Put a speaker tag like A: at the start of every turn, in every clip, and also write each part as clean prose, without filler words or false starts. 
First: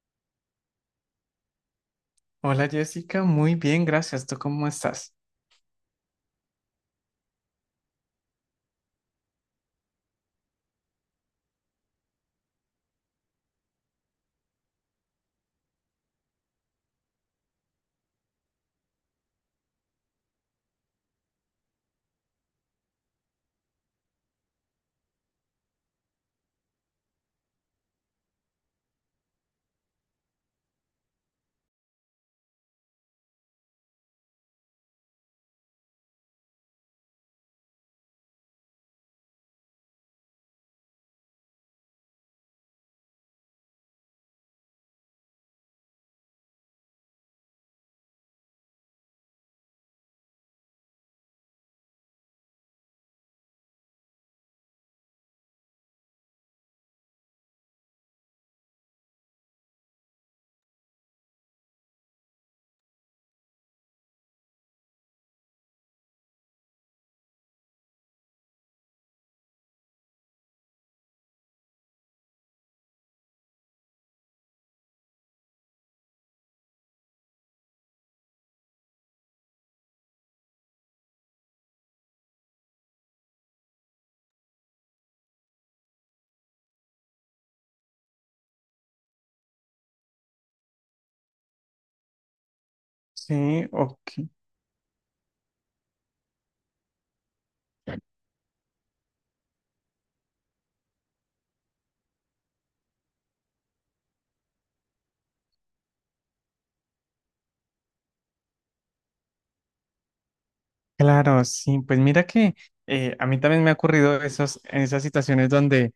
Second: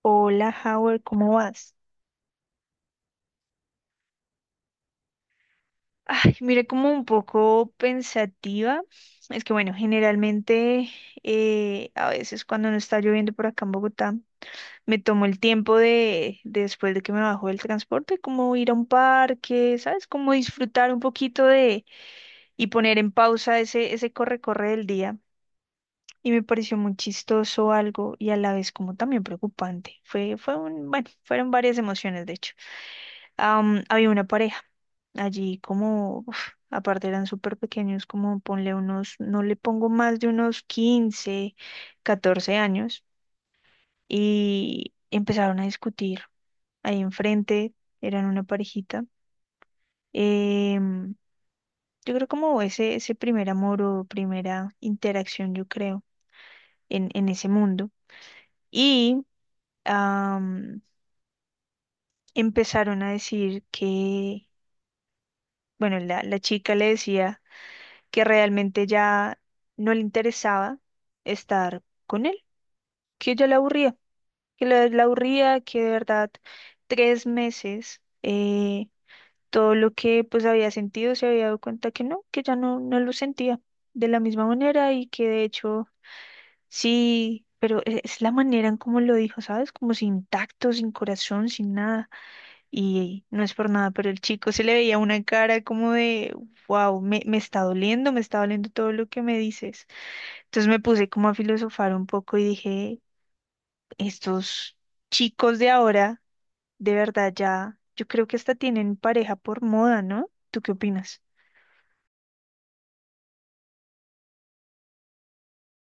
A: Hola, Howard, ¿cómo vas?
B: Hola Jessica, muy bien, gracias. ¿Tú cómo estás?
A: Ay, mira, como un poco pensativa. Es que, bueno, generalmente a veces cuando no está lloviendo por acá en Bogotá, me tomo el tiempo de después de que me bajo del transporte, como ir a un parque, ¿sabes? Como disfrutar un poquito de y poner en pausa ese corre-corre del día. Y me pareció muy chistoso algo y a la vez como también preocupante. Fueron varias emociones, de hecho. Había una pareja allí como, uf, aparte eran súper pequeños, como ponle unos, no le pongo más de unos 15 14 años, y empezaron a discutir ahí enfrente, eran una parejita. Em, yo creo como ese primer amor o primera interacción, yo creo, en ese mundo. Y am, empezaron a decir que, bueno, la chica le decía que realmente ya no le interesaba estar con él, que ya le aburría, que le la aburría, que de verdad 3 meses todo lo que pues había sentido se había dado cuenta que no, que ya no, no lo sentía de la misma manera y que de hecho sí, pero es la manera en cómo lo dijo, ¿sabes? Como sin tacto, sin corazón, sin nada. Y no es
B: Sí,
A: por nada, pero el
B: ok.
A: chico se le veía una cara como de, wow, me está doliendo todo lo que me dices. Entonces me puse como a filosofar un poco y dije, estos chicos de ahora, de verdad ya, yo creo que hasta tienen pareja por moda, ¿no? ¿Tú qué opinas?
B: Claro, sí, pues mira que a mí también me ha ocurrido esos, en esas situaciones donde,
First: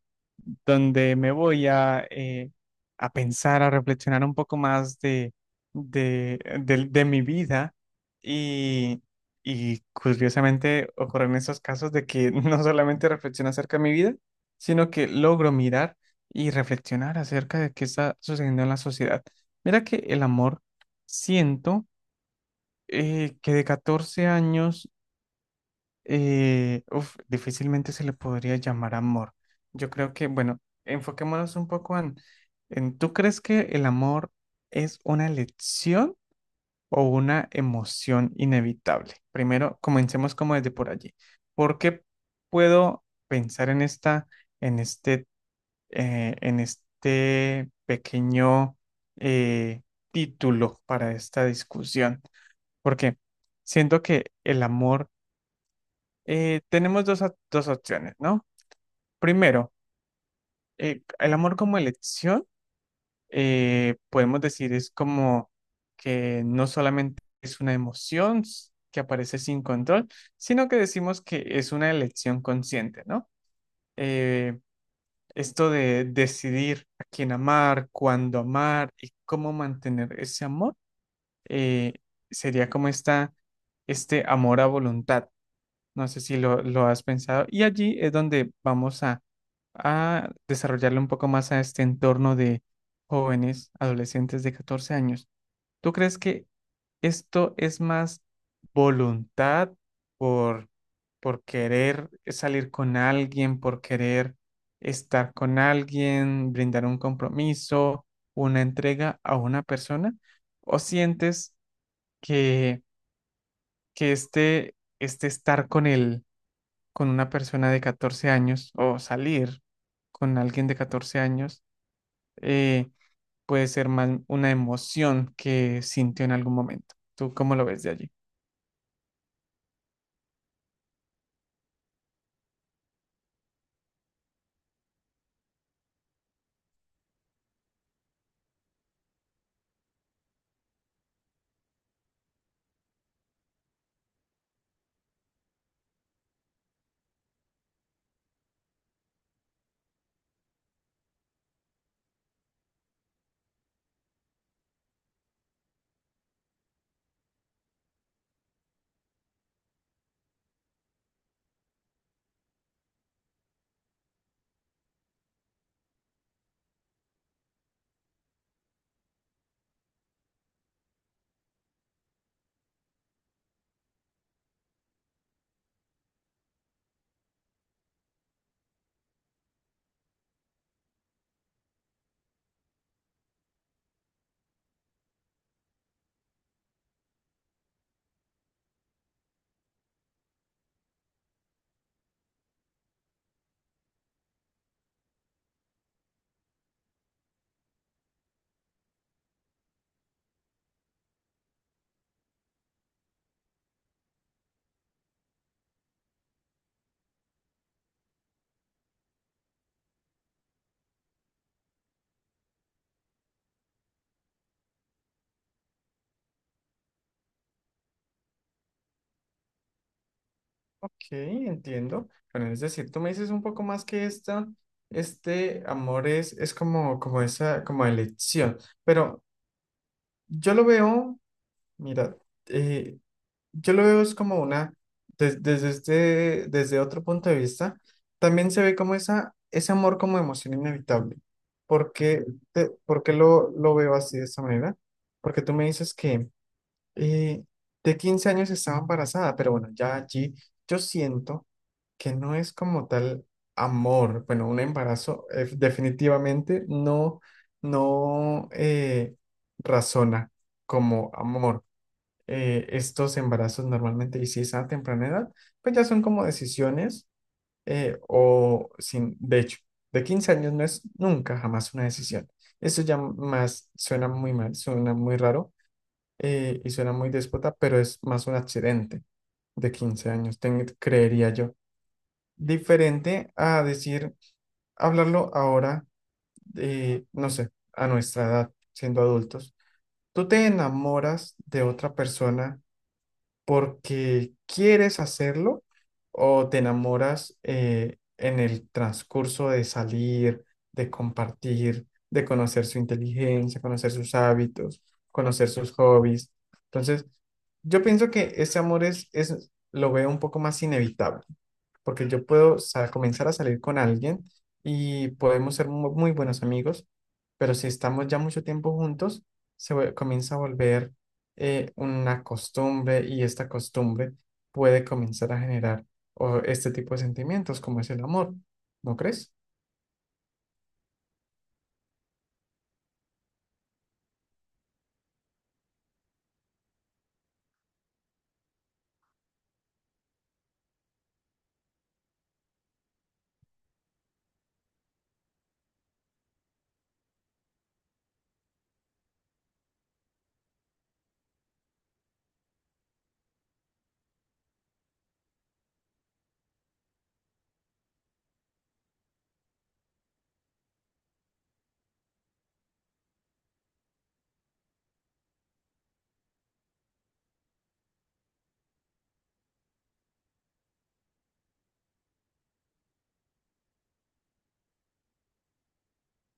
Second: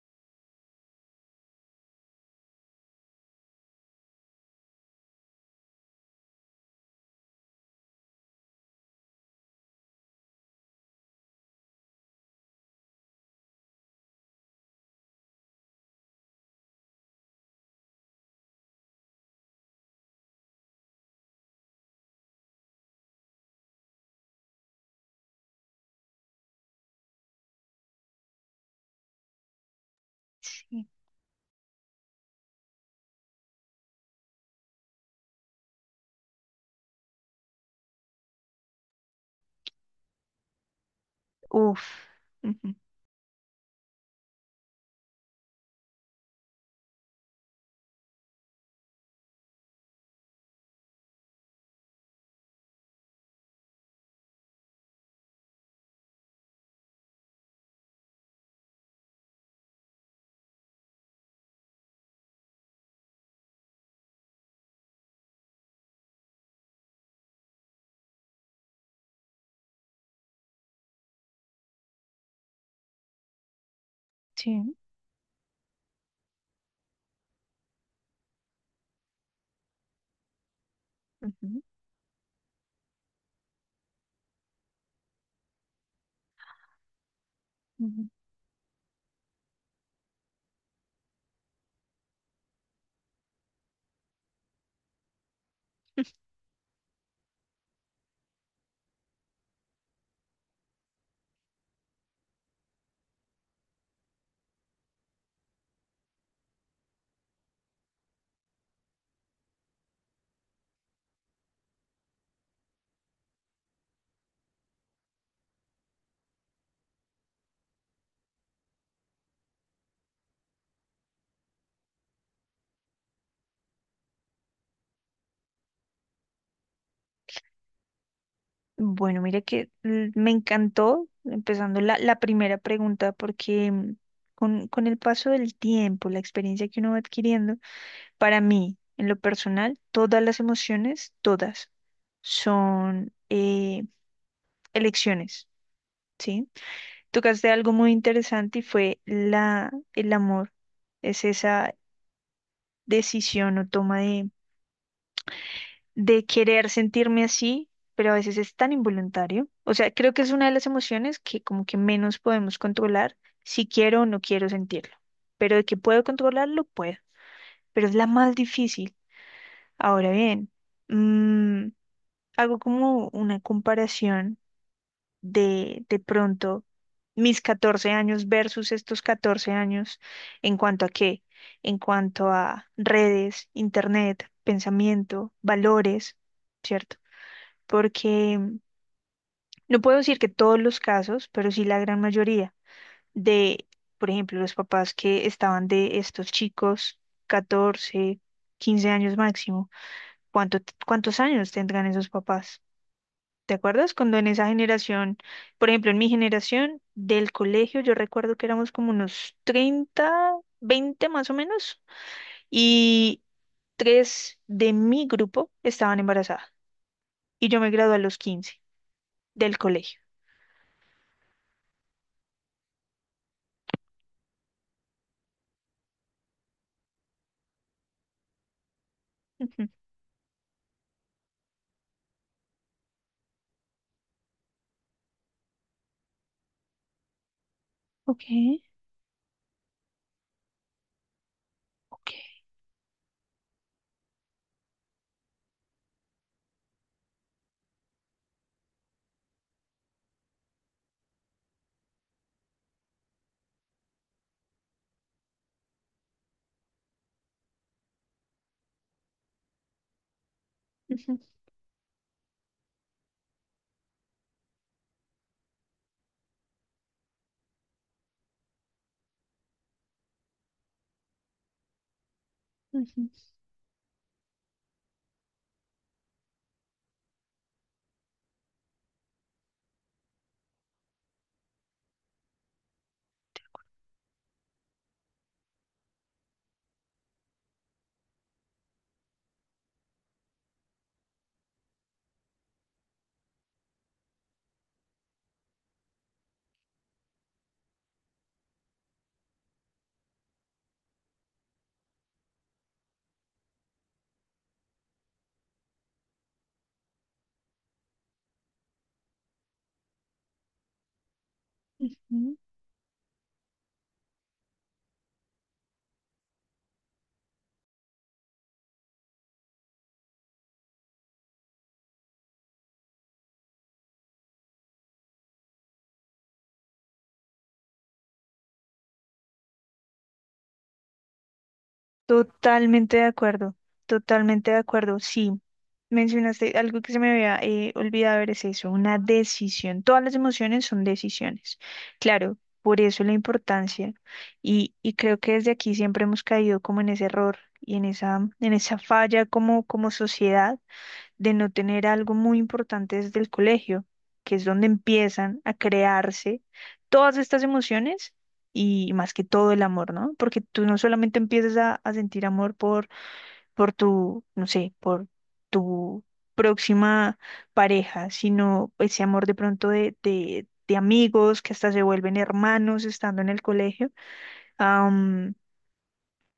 B: donde me voy a pensar, a reflexionar un poco más de, de mi vida y, y curiosamente ocurren esos casos de que no solamente reflexiono acerca de mi vida, sino que logro mirar y reflexionar acerca de qué está sucediendo en la sociedad. Mira que el amor, siento que de 14 años difícilmente se le podría llamar amor. Yo creo que, bueno,
A: Sí.
B: enfoquémonos un poco en, ¿tú crees que el amor es una elección o una emoción inevitable? Primero, comencemos como desde por allí. ¿Por
A: Uf.
B: qué
A: Ujú.
B: puedo pensar en en este, en este pequeño eh, título para esta discusión? Porque siento que el amor, tenemos dos opciones, ¿no? Primero, el amor como elección, podemos decir, es como que no solamente es una que aparece sin control, sino que decimos que es una elección consciente, ¿no? Eh,
A: Sí.
B: esto de decidir a quién amar, cuándo amar y cómo mantener ese amor,
A: Ujú.
B: eh, sería como este amor a voluntad. No sé si lo has pensado. Y allí
A: Ujú.
B: es donde vamos a desarrollarle un poco más a este entorno de jóvenes, adolescentes de 14 años. ¿Tú crees que esto es más voluntad por, por querer salir con alguien, por querer estar con alguien, brindar un compromiso, una entrega a una persona? ¿O sientes que, que este estar con él, con una persona de 14 años o salir con alguien de 14 años, eh, puede ser más una emoción que sintió en algún momento? ¿Tú cómo lo ves de allí?
A: Bueno, mira que me encantó, empezando la primera pregunta, porque mm, con el paso del tiempo, la experiencia que uno va adquiriendo, para mí, en lo personal, todas las emociones, todas, son elecciones. Sí, tocaste algo muy interesante y fue la, el amor. Es esa decisión o toma de querer sentirme así, pero a veces es tan involuntario. O sea, creo que es una de las emociones que como que menos podemos controlar si quiero o no quiero sentirlo. Pero de que puedo controlarlo, puedo. Pero es la más difícil. Ahora bien, mm, hago como una comparación de pronto mis 14 años versus estos 14 años en cuanto a qué, en cuanto a redes, internet, pensamiento, valores, ¿cierto? Porque mm, no puedo decir que todos los casos, pero sí la gran mayoría de, por ejemplo, los papás que estaban de estos chicos, 14 15 años máximo, ¿cuánto, cuántos años tendrán esos papás? ¿Te acuerdas cuando en esa generación, por ejemplo, en mi generación del colegio, yo recuerdo que éramos como unos 30, 20 más o menos, y tres de mi grupo estaban embarazadas. Y yo me gradué a los 15 del colegio.
B: Ok, entiendo. Bueno, es decir, tú me dices un poco más que este amor es como, como esa, como elección. Pero
A: Ujú.
B: yo lo veo, mira, eh, Yo lo veo es como una, desde este, desde otro punto de vista,
A: Ok,
B: también se ve como esa, ese amor como emoción inevitable. ¿Por qué,
A: ok.
B: por qué lo veo así de esta manera? Porque tú me dices que eh, de 15 años estaba embarazada, pero bueno, ya allí yo siento que no es como tal amor. Bueno, un embarazo definitivamente no razona como
A: Ujú.
B: amor. Estos embarazos normalmente, y si es a temprana edad, pues ya son como decisiones, o sin, de hecho, de 15 años no es nunca jamás una decisión. Eso ya
A: Ujú.
B: más suena muy mal, suena muy raro, y suena muy déspota, pero es más un accidente de 15 años, creería yo. Diferente a decir, hablarlo ahora, no sé, a nuestra edad, siendo adultos. Tú te enamoras de otra persona porque quieres hacerlo o te enamoras en el transcurso de salir, de compartir, de conocer su inteligencia, conocer sus hábitos, conocer sus hobbies. Entonces, yo pienso que ese amor es, lo veo un poco más inevitable, porque yo
A: Ujú.
B: puedo comenzar a salir con alguien y podemos ser muy buenos amigos, pero si estamos ya mucho tiempo juntos, comienza a volver una costumbre, y esta costumbre puede comenzar a generar o, este tipo de sentimientos como es el amor, ¿no crees?
A: Totalmente de acuerdo, totalmente de acuerdo. Sí, mencionaste algo que se me había olvidado, ver es eso, una decisión. Todas las emociones son decisiones. Claro, por eso la importancia. Y creo que desde aquí siempre hemos caído como en ese error y en esa falla como, como sociedad de no tener algo muy importante desde el colegio, que es donde empiezan a crearse todas estas emociones y más que todo el amor, ¿no? Porque tú no solamente empiezas a sentir amor por tu, no sé, por tu próxima pareja, sino ese amor de pronto de amigos que hasta se vuelven hermanos estando en el colegio. Am,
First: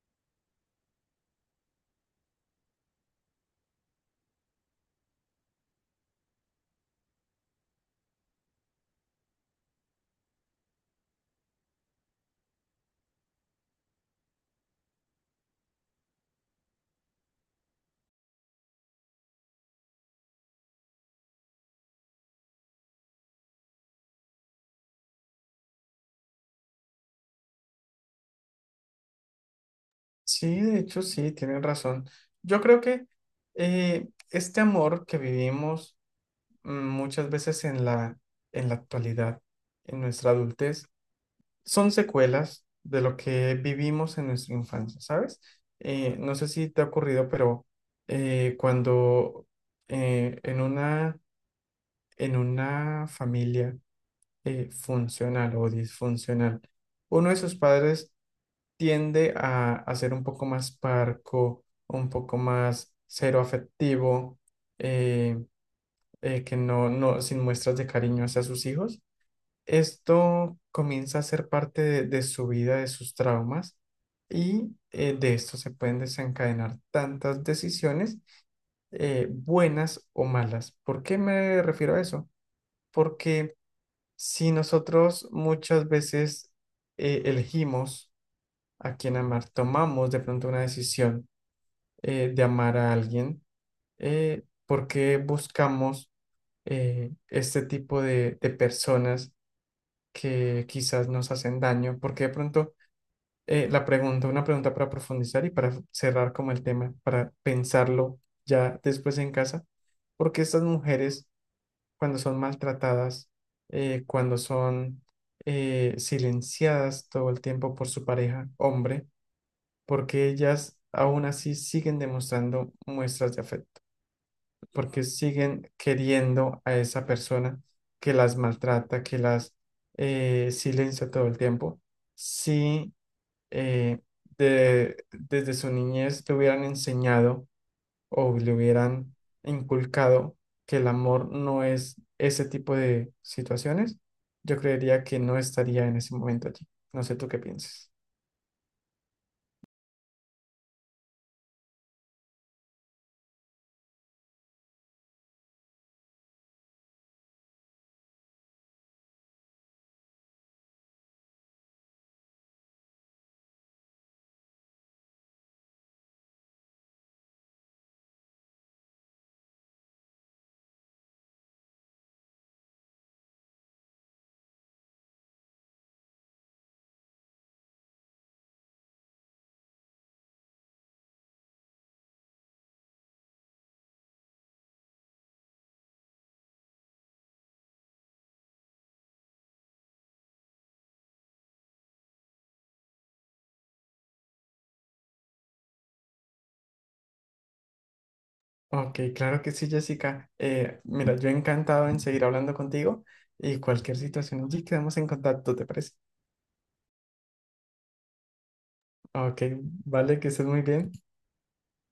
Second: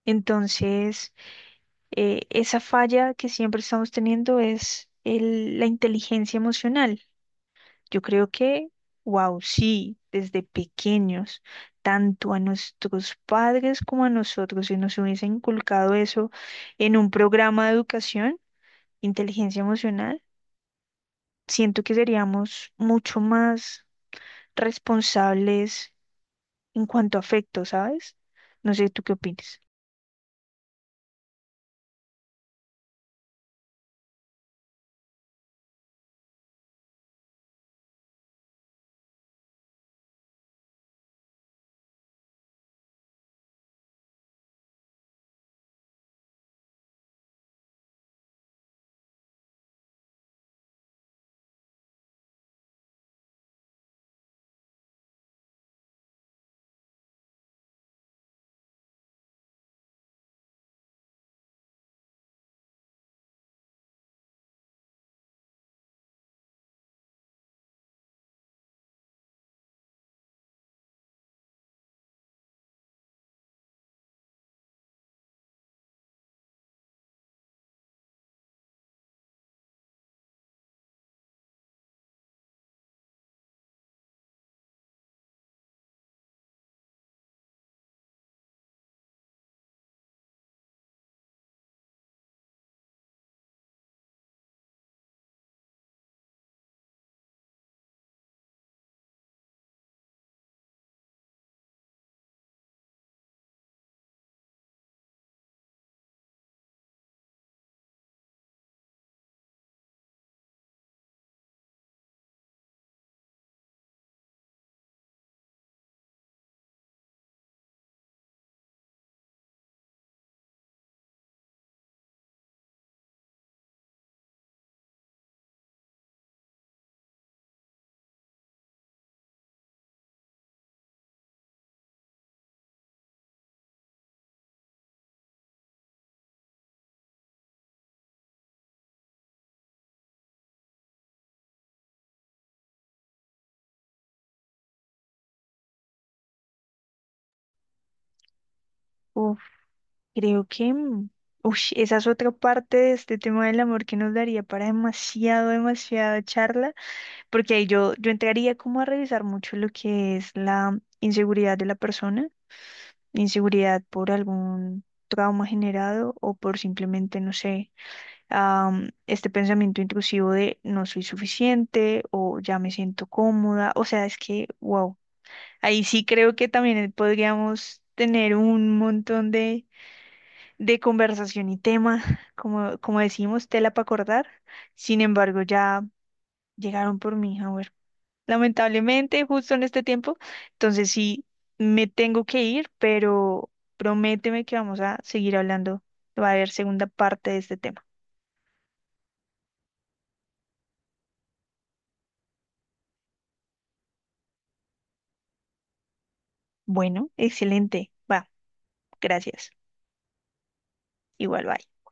A: entonces esa falla que siempre estamos teniendo es la inteligencia emocional. Yo creo que, wow, sí, desde pequeños, tanto a nuestros padres como a nosotros, si nos hubiesen inculcado eso en un programa de educación, inteligencia emocional, siento que seríamos mucho más responsables en cuanto a afecto, ¿sabes? No sé, ¿tú qué opinas?
B: Sí, de hecho sí, tienes razón. Yo creo que este amor que vivimos, mm, muchas veces en en la actualidad, en nuestra adultez, son secuelas de lo que vivimos en nuestra infancia, ¿sabes? No sé si te ha ocurrido, pero cuando eh, en una en una familia funcional o disfuncional, uno de sus padres tiende a ser un poco más parco, un poco más cero afectivo, eh, que sin muestras de cariño hacia sus hijos. Esto comienza a ser parte de su vida, de sus traumas, y de esto se pueden desencadenar tantas decisiones, buenas o malas. ¿Por qué me refiero a eso? Porque si nosotros muchas veces elegimos a quién amar, tomamos de pronto una decisión de amar a alguien, ¿por qué buscamos este tipo de personas que quizás nos hacen daño? Porque de pronto una pregunta para profundizar y para cerrar como el tema, para pensarlo ya después en casa, porque estas mujeres cuando son maltratadas, cuando son silenciadas todo el tiempo por su pareja, hombre, porque ellas aún así siguen demostrando muestras de afecto, porque siguen queriendo a esa persona que las maltrata, que las silencia todo el tiempo. Si eh, desde su niñez le hubieran enseñado o le hubieran inculcado que el amor no es ese tipo de situaciones, yo creería que no estaría en ese momento allí. No sé tú qué piensas.
A: Creo que, mm, ush, esa es otra parte de este tema del amor que nos daría para demasiado, demasiada charla, porque ahí yo entraría como a revisar mucho lo que es la inseguridad de la persona, inseguridad por algún trauma generado o por simplemente, no sé, este pensamiento intrusivo de no soy suficiente o ya me siento cómoda, o sea, es que, wow, ahí sí creo que también podríamos tener un montón de conversación y tema, como, como decimos, tela para acordar. Sin embargo, ya llegaron por mí, a ver, lamentablemente, justo en este tiempo. Entonces sí, me tengo que ir, pero prométeme que vamos a seguir hablando. Va a haber segunda parte de este tema.
B: Ok, claro que sí, Jessica. Mira, yo encantado en seguir hablando contigo, y cualquier situación allí quedamos en contacto, ¿te parece?
A: Bueno, excelente. Va,
B: Ok,
A: gracias.
B: vale, que estés muy bien.
A: Igual, bye.